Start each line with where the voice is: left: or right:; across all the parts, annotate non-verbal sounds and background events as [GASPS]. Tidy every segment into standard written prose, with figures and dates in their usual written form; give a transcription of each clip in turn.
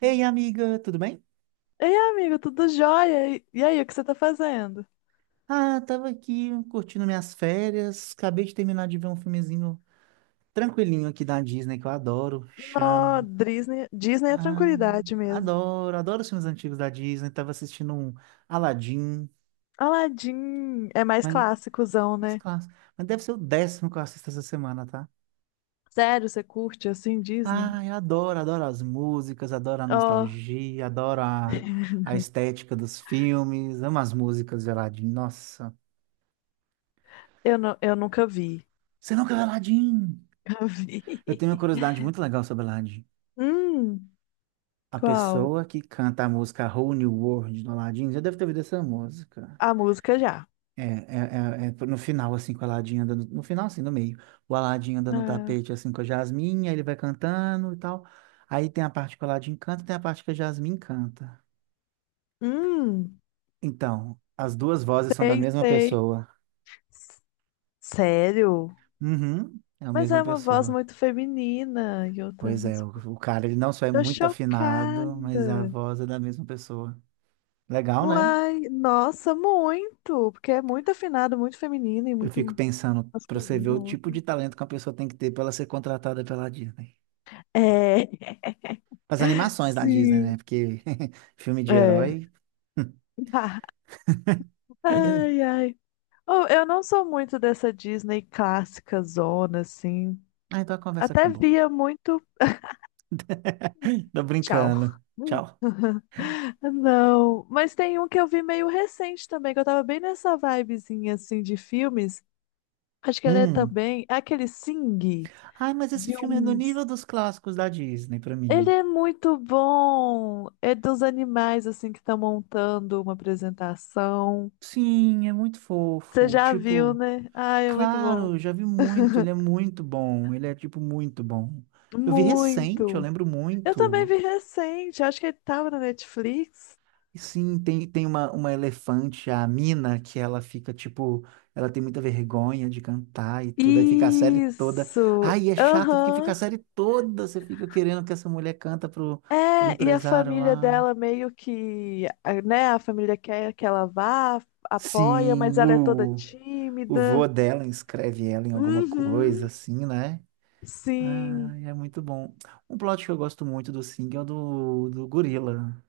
right: Ei, amiga, tudo bem?
left: Ei, amigo, tudo jóia? E aí, o que você tá fazendo?
right: Ah, tava aqui curtindo minhas férias. Acabei de terminar de ver um filmezinho tranquilinho aqui da Disney que eu adoro.
left: Nó,
right: Chama.
left: Disney é
right: Ah,
left: tranquilidade mesmo.
right: adoro os filmes antigos da Disney. Tava assistindo um Aladdin,
left: Aladdin é mais
right: mas,
left: clássicozão,
right: mas
left: né?
right: clássico. Mas deve ser o décimo que eu assisto essa semana, tá?
left: Sério, você curte assim Disney?
right: Ah, eu adoro as músicas, adoro a
left: Oh,
right: nostalgia, a
left: [LAUGHS]
right: estética dos filmes. Amo as músicas de Aladdin. Nossa,
left: eu nunca vi.
right: você nunca viu Aladdin?
left: Nunca
right: Eu
left: vi.
right: tenho uma curiosidade
left: [LAUGHS]
right: muito legal sobre Aladdin.
left: Hum,
right: A
left: qual?
right: pessoa que canta a música Whole New World do Aladdin já deve ter ouvido essa música.
left: A música já.
right: É no final, assim, com o Aladdin andando. No final, assim, no meio. O Aladdin andando no
left: Ah,
right: tapete, assim, com a Jasmine, aí ele vai cantando e tal. Aí tem a parte que o Aladdin canta e tem a parte que a Jasmine canta.
left: hum,
right: Então, as duas vozes são da
left: sei,
right: mesma
left: sei.
right: pessoa.
left: S- Sério?
right: Uhum, é a
left: Mas
right: mesma
left: é uma voz
right: pessoa.
left: muito feminina e outra é
right: Pois é,
left: masculina.
right: o cara, ele não só é
left: Tô
right: muito afinado, mas a
left: chocada.
right: voz é da mesma pessoa. Legal, né?
left: Uai, nossa, muito! Porque é muito afinado, muito feminino e
right: Eu fico
left: muito
right: pensando, pra você ver
left: masculino. A
right: o tipo
left: outra.
right: de talento que uma pessoa tem que ter pra ela ser contratada pela Disney.
left: É,
right: As
left: [LAUGHS]
right: animações da Disney, né?
left: sim,
right: Porque [LAUGHS] filme de
left: é.
right: herói.
left: [LAUGHS] Ai,
right: [LAUGHS]
left: ai. Oh, eu não sou muito dessa Disney clássica zona, assim.
right: Ah, então a conversa
left: Até
right: acabou.
left: via muito.
right: [LAUGHS] Tô
left: Tchau.
right: brincando.
left: Hum.
right: Tchau.
left: [LAUGHS] Não, mas tem um que eu vi meio recente também, que eu tava bem nessa vibezinha, assim, de filmes. Acho que ele é
right: Hum.
left: também. É aquele Sing,
right: Ai, mas esse
left: de
right: filme é no
left: uns.
right: nível dos clássicos da Disney pra
left: Ele
right: mim.
left: é muito bom. É dos animais assim que estão montando uma apresentação.
right: Sim, é muito
left: Você
right: fofo.
left: já viu,
right: Tipo,
left: né? Ai, é muito bom.
right: claro, já vi muito. Ele é muito bom. Ele é, tipo, muito bom. Eu vi recente, eu
left: Muito.
right: lembro
left: Eu também
right: muito.
left: vi recente. Acho que ele tava na Netflix.
right: E sim, tem uma elefante, a Mina, que ela fica tipo, ela tem muita vergonha de cantar e tudo, aí fica a série toda.
left: Isso.
right: Ai, é chato porque fica a
left: Aham.
right: série toda, você fica querendo que essa mulher canta pro, pro
left: É, e a
right: empresário
left: família
right: lá.
left: dela meio que, né? A família quer que ela vá, apoia,
right: Sim,
left: mas ela é toda
right: o vô
left: tímida.
right: dela inscreve ela em alguma coisa,
left: Uhum.
right: assim, né?
left: Sim.
right: Ai, é muito bom. Um plot que eu gosto muito do Sing é o do, do gorila.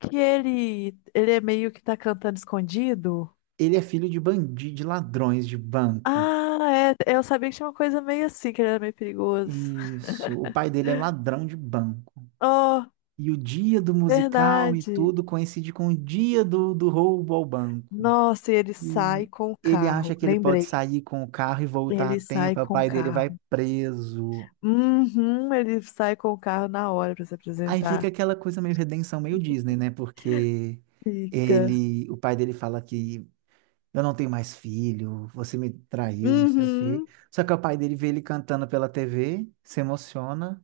left: Que ele é meio que tá cantando escondido?
right: Ele é filho de bandido, de ladrões de banco.
left: Ah, é, eu sabia que tinha uma coisa meio assim, que ele era meio perigoso. [LAUGHS]
right: Isso. O pai dele é ladrão de banco.
left: Oh,
right: E o dia do musical e
left: verdade.
right: tudo coincide com o dia do, do roubo ao banco.
left: Nossa, e ele
right: E
left: sai com o
right: ele acha
left: carro.
right: que ele pode
left: Lembrei.
right: sair com o carro e voltar a
left: Ele sai
right: tempo. Aí o
left: com o
right: pai dele vai
left: carro.
right: preso.
left: Uhum, ele sai com o carro na hora pra se
right: Aí fica
left: apresentar.
right: aquela coisa meio redenção, meio Disney, né? Porque
left: Fica.
right: ele, o pai dele fala que eu não tenho mais filho, você me traiu, não sei o quê.
left: Uhum,
right: Só que o pai dele vê ele cantando pela TV, se emociona.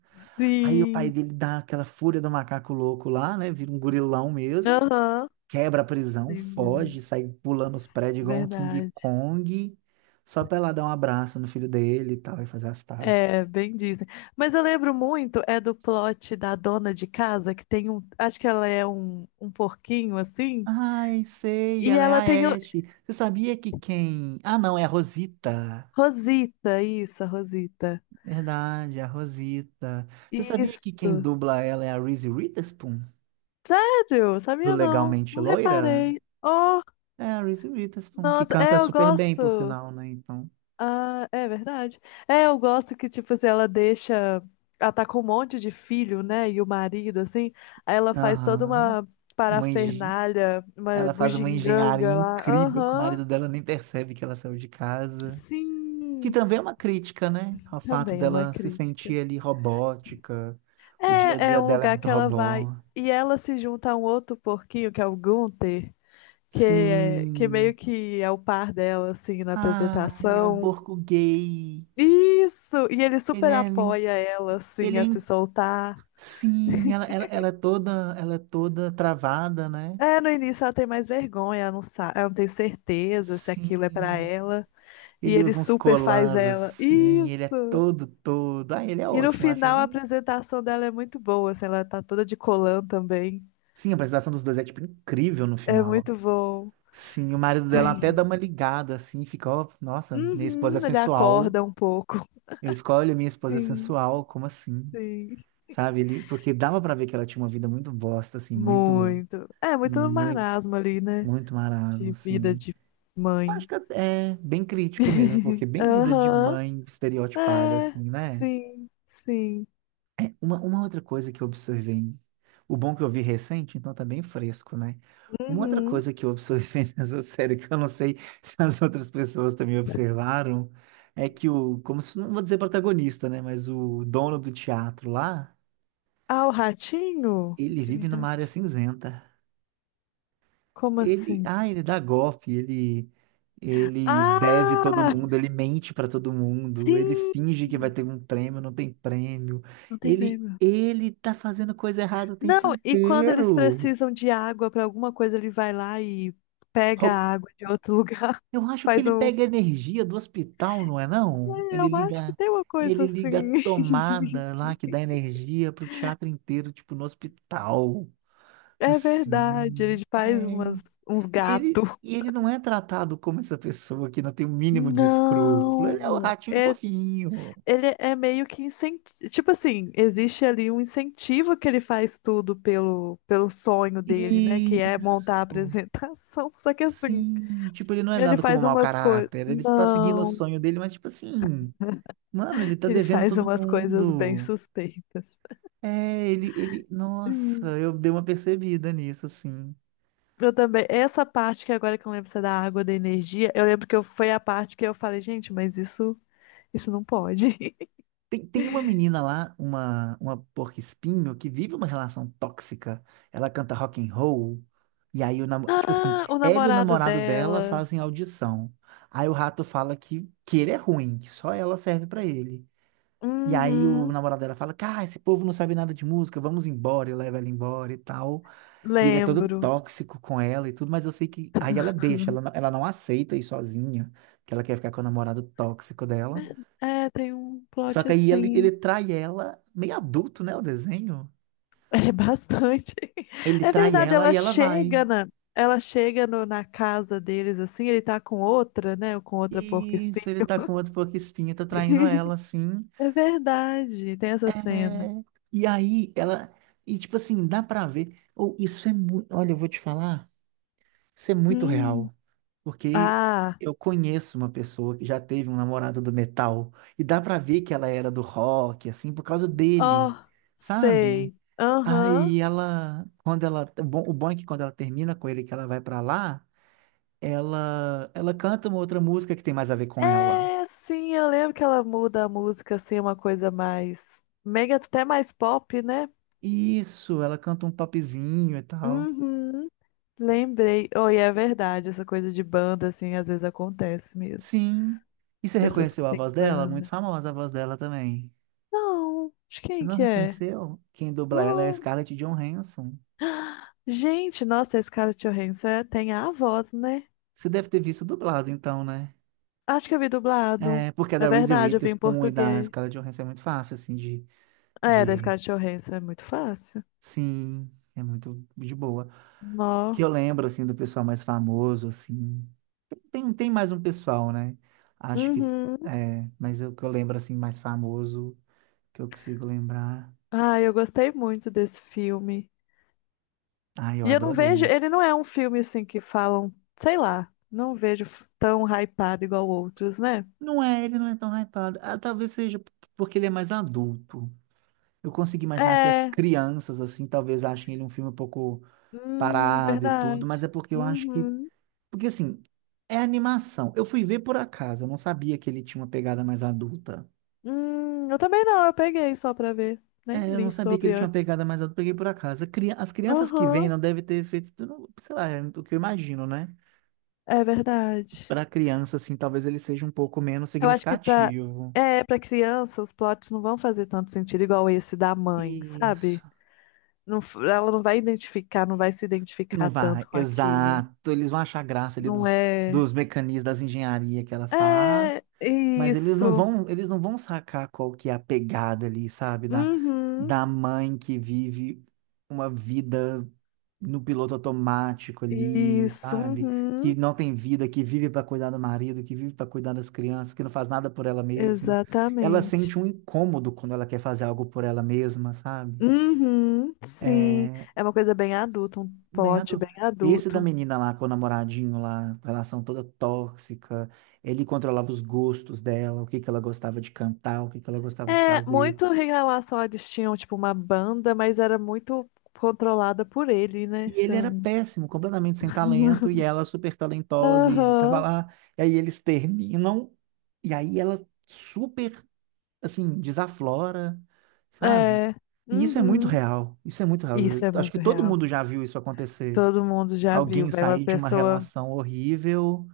right: Aí o pai
left: sim.
right: dele dá aquela fúria do macaco louco lá, né? Vira um gorilão mesmo,
left: Aham.
right: quebra a prisão,
left: Lembrei.
right: foge, sai pulando os prédios igual um King
left: Verdade.
right: Kong, só pra ela dar um abraço no filho dele e tal, e fazer as pazes.
left: É, bem Disney. Mas eu lembro muito, é do plot da dona de casa, que tem um. Acho que ela é um porquinho assim.
right: Ai, sei,
left: E
right: ela é
left: ela tem
right: a
left: o,
right: Ashe. Você sabia que quem. Ah, não, é a Rosita.
left: Rosita, isso, a Rosita.
right: Verdade, a Rosita. Você sabia que quem
left: Isso.
right: dubla ela é a Reese Witherspoon?
left: Sério?
right: Do
left: Sabia não.
right: Legalmente
left: Não
right: Loira?
left: reparei. Oh,
right: É a Reese Witherspoon, que
left: nossa, é,
right: canta
left: eu
right: super bem, por
left: gosto.
right: sinal, né? Então,
left: Ah, é verdade. É, eu gosto que, tipo, assim, ela deixa. Ela tá com um monte de filho, né? E o marido, assim. Aí ela faz toda
right: aham.
left: uma
right: Uma engen-
left: parafernália, uma
right: Ela faz uma engenharia
left: bugiganga lá.
right: incrível que o
left: Aham.
right: marido dela nem percebe que ela saiu de casa. Que
left: Sim.
right: também é uma crítica, né? Ao fato
left: Também é uma
right: dela se
left: crítica.
right: sentir ali robótica. O dia a
left: É, é
right: dia
left: um
right: dela é
left: lugar
right: muito
left: que ela vai.
right: robô.
left: E ela se junta a um outro porquinho, que é o Gunther, que, é, que meio
right: Sim.
left: que é o par dela, assim, na
right: Ah, e é um
left: apresentação.
right: porco gay.
left: Isso! E ele
right: Ele
left: super
right: é, min-
left: apoia ela, assim,
right: ele é.
left: a se soltar.
right: Sim, ela é toda, ela é toda travada, né?
left: É, no início ela tem mais vergonha, ela não sabe, ela não tem certeza se aquilo é pra
right: Sim.
left: ela. E
right: Ele
left: ele
right: usa uns
left: super faz
right: colãs
left: ela.
right: assim, ele é
left: Isso!
right: todo, todo. Ah, ele é
left: E no
right: ótimo, acho
left: final a
right: ele.
left: apresentação dela é muito boa, assim, ela tá toda de colã também.
right: Sim, a apresentação dos dois é tipo incrível no
left: É
right: final.
left: muito bom.
right: Sim, o marido dela até
left: Sim.
right: dá uma ligada assim, fica, ó, nossa, minha esposa é
left: Uhum, ele
right: sensual.
left: acorda um pouco.
right: Ele fica, olha, minha esposa é
left: Sim,
right: sensual, como assim?
left: sim.
right: Sabe? Ele, porque dava pra ver que ela tinha uma vida muito bosta assim, muito
left: Muito. É, muito no
right: muito
left: marasmo ali, né?
right: muito marasmo,
left: De vida
right: assim.
left: de
right: Acho
left: mãe.
right: que é bem crítico mesmo, porque bem vida de
left: Aham.
right: mãe estereotipada, assim,
left: É,
right: né?
left: sim, sim.
right: É, uma outra coisa que eu observei, o bom que eu vi recente, então tá bem fresco, né? Uma outra
left: Uhum.
right: coisa que eu observei [LAUGHS] nessa série, que eu não sei se as outras pessoas também observaram, é que o, como se, não vou dizer protagonista, né? Mas o dono do teatro lá,
left: Ah, o ratinho?
right: ele
left: Aquele
right: vive numa
left: ratinho.
right: área cinzenta.
left: Como
right: Ele,
left: assim?
right: ah, ele dá golpe, ele ele deve todo
left: Ah,
right: mundo, ele mente para todo mundo, ele
left: sim!
right: finge que vai ter um prêmio, não tem prêmio.
left: Não tem
right: Ele
left: verba.
right: ele tá fazendo coisa errada o
left: Não,
right: tempo
left: e quando eles
right: inteiro.
left: precisam de água para alguma coisa, ele vai lá e pega
right: Rou-
left: a água de outro lugar,
right: Eu
left: [LAUGHS]
right: acho que
left: faz
right: ele
left: um.
right: pega energia do hospital, não é não?
left: É, eu acho que tem uma coisa
right: Ele liga a
left: assim. [LAUGHS]
right: tomada lá que dá energia pro teatro inteiro, tipo no hospital.
left: É verdade,
right: Assim.
left: ele
right: É.
left: uns gatos.
right: E ele não é tratado como essa pessoa que não tem o mínimo de escrúpulo. Ele é o
left: Não,
right: ratinho
left: é
right: fofinho.
left: ele é meio que incentivo. Tipo assim, existe ali um incentivo que ele faz tudo pelo sonho dele, né? Que é montar a
right: Isso.
left: apresentação. [LAUGHS] Só que assim,
right: Sim. Tipo, ele não é
left: ele
right: dado como
left: faz
right: mau
left: umas coisas.
right: caráter. Ele está seguindo o
left: Não,
right: sonho dele, mas, tipo assim, mano, ele tá
left: ele
right: devendo
left: faz
right: todo
left: umas coisas bem
right: mundo.
left: suspeitas.
right: É, ele. Nossa,
left: Hum.
right: eu dei uma percebida nisso, assim.
left: Eu também. Essa parte que agora que eu lembro se é da água, da energia, eu lembro que eu, foi a parte que eu falei, gente, mas isso não pode. [LAUGHS]
right: Tem uma menina lá, uma porco-espinho, que vive uma relação tóxica. Ela canta rock and roll. E aí, o namo- tipo assim,
left: Ah, o
right: ela e o
left: namorado
right: namorado dela
left: dela.
right: fazem audição. Aí o rato fala que ele é ruim, que só ela serve pra ele. E aí o
left: Uhum,
right: namorado dela fala, cara, esse povo não sabe nada de música, vamos embora, e leva ela embora e tal. E ele é todo
left: lembro.
right: tóxico com ela e tudo, mas eu sei que... Aí ela deixa, ela não aceita ir sozinha, que ela quer ficar com o namorado tóxico dela.
left: É, tem um
right: Só
left: plot
right: que aí ele
left: assim.
right: trai ela, meio adulto, né, o desenho?
left: É bastante. [LAUGHS]
right: Ele
left: É
right: trai
left: verdade,
right: ela e ela vai.
left: ela chega na casa deles assim, ele tá com outra, né? Ou com outra
right: E isso, ele
left: porco-espinho.
right: tá com outro porco-espinho, tá traindo ela,
left: [LAUGHS]
right: assim.
left: É verdade, tem essa cena.
right: É, e aí, ela... E, tipo assim, dá pra ver... Ou isso é muito... Olha, eu vou te falar, isso é muito
left: Hum.
right: real. Porque
left: Ah,
right: eu conheço uma pessoa que já teve um namorado do metal. E dá pra ver que ela era do rock, assim, por causa dele,
left: ó,
right: sabe?
left: sei.
right: Aí
left: Aham.
right: ela... Quando ela... O bom é que quando ela termina com ele, que ela vai pra lá... ela canta uma outra música que tem mais a ver com ela.
left: É, sim, eu lembro que ela muda a música assim, uma coisa mais mega, até mais pop, né?
right: Isso, ela canta um popzinho e tal.
left: Uhum. Lembrei. Oi, é verdade, essa coisa de banda, assim, às vezes acontece mesmo.
right: Sim. E você
left: Pessoas que
right: reconheceu a
left: têm
right: voz dela? Muito
left: banda.
right: famosa a voz dela também.
left: Não, de
right: Você
left: quem
right: não
left: que é?
right: reconheceu? Quem dubla ela é a
left: Não.
right: Scarlett Johansson.
left: [GASPS] Gente, nossa, esse cara Johansson tem a voz, né?
right: Você deve ter visto dublado, então, né?
left: Acho que eu vi dublado.
right: É, porque a
left: É
right: da Reese
left: verdade, eu vi em
right: Witherspoon e da
left: português.
right: Scarlett Johansson é muito fácil, assim,
left: É, da
right: de...
left: Scarlett Johansson é muito fácil.
right: Sim, é muito de boa. Que eu
left: Nó.
right: lembro, assim, do pessoal mais famoso, assim. Tem mais um pessoal, né? Acho que
left: Uhum.
right: é, mas o que eu lembro assim mais famoso que eu consigo lembrar.
left: Ah, eu gostei muito desse filme.
right: Ai, eu
left: E eu não vejo,
right: adorei.
left: ele não é um filme assim que falam, sei lá, não vejo tão hypado igual outros, né?
right: Não é, ele não é tão hypado. Ah, talvez seja porque ele é mais adulto. Eu consigo imaginar que as
left: É,
right: crianças assim talvez achem ele um filme um pouco
left: hum,
right: parado e tudo,
left: verdade.
right: mas é porque eu acho que
left: Uhum.
right: porque assim, é animação. Eu fui ver por acaso, eu não sabia que ele tinha uma pegada mais adulta.
left: Eu também não, eu peguei só pra ver.
right: É,
left: Nem
right: eu não
left: li
right: sabia que
left: sobre
right: ele tinha uma
left: antes.
right: pegada mais alta, peguei por acaso. As crianças que vêm
left: Aham,
right: não devem ter feito, eu não- sei lá, é o que eu imagino, né?
left: é verdade.
right: Para criança, assim, talvez ele seja um pouco menos
left: Eu acho que pra,
right: significativo.
left: é, pra criança os plots não vão fazer tanto sentido igual esse da mãe,
right: Isso.
left: sabe? Não, ela não vai identificar, não vai se
right: Não
left: identificar
right: vai,
left: tanto com aquilo.
right: exato. Eles vão achar graça ali
left: Não é.
right: dos mecanismos das engenharia que ela faz,
left: É
right: mas
left: isso.
right: eles não vão sacar qual que é a pegada ali, sabe?
left: Uhum.
right: Da mãe que vive uma vida no piloto automático ali,
left: Isso.
right: sabe? Que
left: Uhum.
right: não tem vida, que vive para cuidar do marido, que vive para cuidar das crianças, que não faz nada por ela mesma. Ela
left: Exatamente.
right: sente um incômodo quando ela quer fazer algo por ela mesma, sabe?
left: Uhum, sim.
right: É,
left: É uma coisa bem adulta, um
right: bem
left: plot
right: adulto.
left: bem
right: Esse da
left: adulto.
right: menina lá com o namoradinho lá, relação toda tóxica, ele controlava os gostos dela, o que que ela gostava de cantar, o que que ela gostava de
left: É,
right: fazer.
left: muito em relação a eles tinham, tipo, uma banda, mas era muito controlada por ele, né?
right: E
left: Se
right: ele
left: eu
right: era
left: não-
right: péssimo, completamente sem talento, e ela super talentosa, e ele tava
left: Aham,
right: lá, e aí eles terminam, e aí ela super, assim, desaflora, sabe?
left: é.
right: E isso é muito
left: Uhum.
right: real, isso é muito real.
left: Isso
right: Eu
left: é
right: acho que
left: muito
right: todo
left: real.
right: mundo já viu isso acontecer.
left: Todo mundo já viu,
right: Alguém
left: velho. Uma
right: sair de uma
left: pessoa
right: relação horrível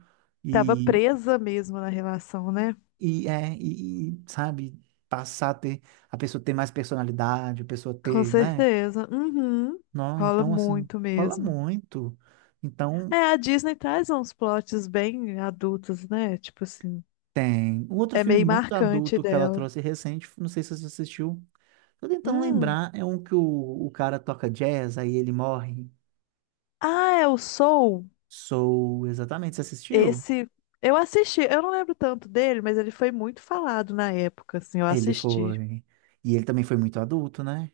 left: tava
right: e
left: presa mesmo na relação, né?
right: Sabe, passar a ter, a pessoa ter mais personalidade, a pessoa
left: Com
right: ter, né?
left: certeza. Uhum.
right: Não,
left: Rola
right: então, assim,
left: muito
right: rola
left: mesmo.
right: muito. Então,
left: É, a Disney traz uns plots bem adultos, né? Tipo assim,
right: tem. Um outro
left: é
right: filme
left: meio
right: muito
left: marcante
right: adulto que ela
left: dela.
right: trouxe recente, não sei se você assistiu, tô tentando
left: Hum.
right: lembrar, é um que o cara toca jazz, aí ele morre.
left: Ah, é o Soul.
right: Soul, exatamente, você assistiu?
left: Esse eu assisti, eu não lembro tanto dele, mas ele foi muito falado na época, assim, eu
right: Ele
left: assisti.
right: foi. E ele também foi muito adulto, né?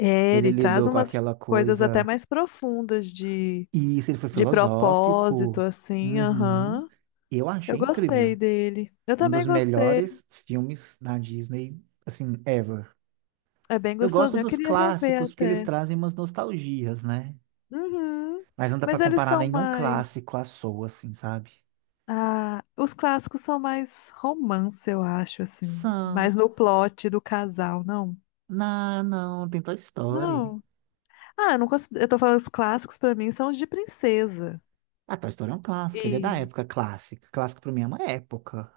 left: É,
right: Ele
left: ele traz
right: lidou com
left: umas
right: aquela
left: coisas até
right: coisa.
left: mais profundas
right: E isso, ele foi
left: de propósito,
right: filosófico.
left: assim,
right: Uhum.
left: aham.
right: Eu
left: Eu
right: achei incrível.
left: gostei dele. Eu
right: Um
left: também
right: dos
left: gostei.
right: melhores filmes da Disney, assim, ever.
left: É bem
right: Eu gosto
left: gostosinho. Eu
right: dos
left: queria rever
right: clássicos porque eles
left: até.
right: trazem umas nostalgias, né?
left: Uhum.
right: Mas não dá pra
left: Mas eles
right: comparar
left: são
right: nenhum
left: mais.
right: clássico à sua, assim, sabe?
left: Ah, os clássicos são mais romance, eu acho, assim.
right: São.
left: Mais no plot do casal, não?
right: Não, não, tem Toy Story.
left: Não. Ah, eu não considero. Eu tô falando os clássicos pra mim são os de princesa.
right: Ah, Toy Story é um clássico, ele é da
left: E.
right: época clássica. Clássico pra mim é uma época.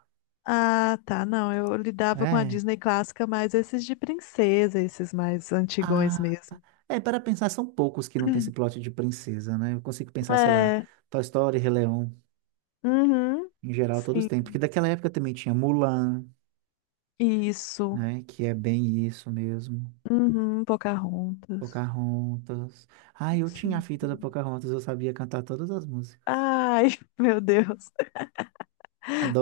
left: Ah, tá. Não, eu lidava com a
right: É.
left: Disney clássica, mas esses de princesa, esses mais antigões
right: Ah,
left: mesmo.
right: é, para pensar, são poucos que não tem esse
left: [CLEARS THROAT]
right: plot de princesa, né? Eu consigo pensar, sei lá,
left: É.
right: Toy Story, Rei Leão,
left: Uhum.
right: em geral, todos
left: Sim.
right: têm. Porque daquela época também tinha Mulan,
left: Isso.
right: né? Que é bem isso mesmo.
left: Uhum. Pocahontas.
right: Pocahontas. Ah, eu tinha a
left: Sim,
right: fita da
left: sim.
right: Pocahontas, eu sabia cantar todas as músicas.
left: Ai, [LAUGHS] meu Deus.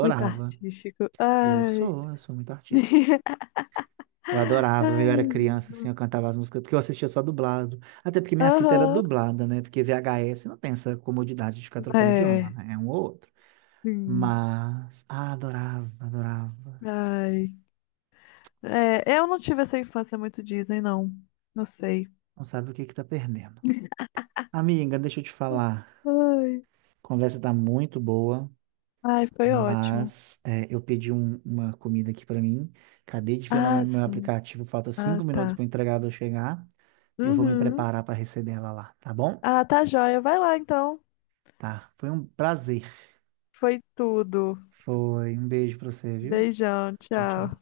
left: Muito artístico. Ai.
right: Eu sou muito artista.
left: [LAUGHS]
right: Eu adorava, eu era
left: Ai.
right: criança, assim, eu cantava as músicas, porque eu assistia só dublado. Até porque minha fita era
left: Aham.
right: dublada, né? Porque VHS não tem essa comodidade de ficar trocando idioma,
left: É.
right: né? É um ou outro.
left: Sim.
right: Mas, ah, adorava.
left: Ai. É, eu não tive essa infância muito Disney, não. Não sei.
right: Não sabe o que que tá perdendo. Amiga, deixa eu te falar.
left: Ai,
right: A conversa tá muito boa,
left: ai, foi ótimo.
right: mas é, eu pedi uma comida aqui pra mim. Acabei de ver no meu,
left: Ah,
right: meu
left: sim.
right: aplicativo, falta
left: Ah,
right: 5 minutos
left: tá.
right: para o entregador chegar. Eu vou me
left: Uhum.
right: preparar para receber ela lá, tá bom?
left: Ah, tá joia. Vai lá então.
right: Tá. Foi um prazer.
left: Foi tudo.
right: Foi um beijo pra você, viu?
left: Beijão,
right: Tchau.
left: tchau.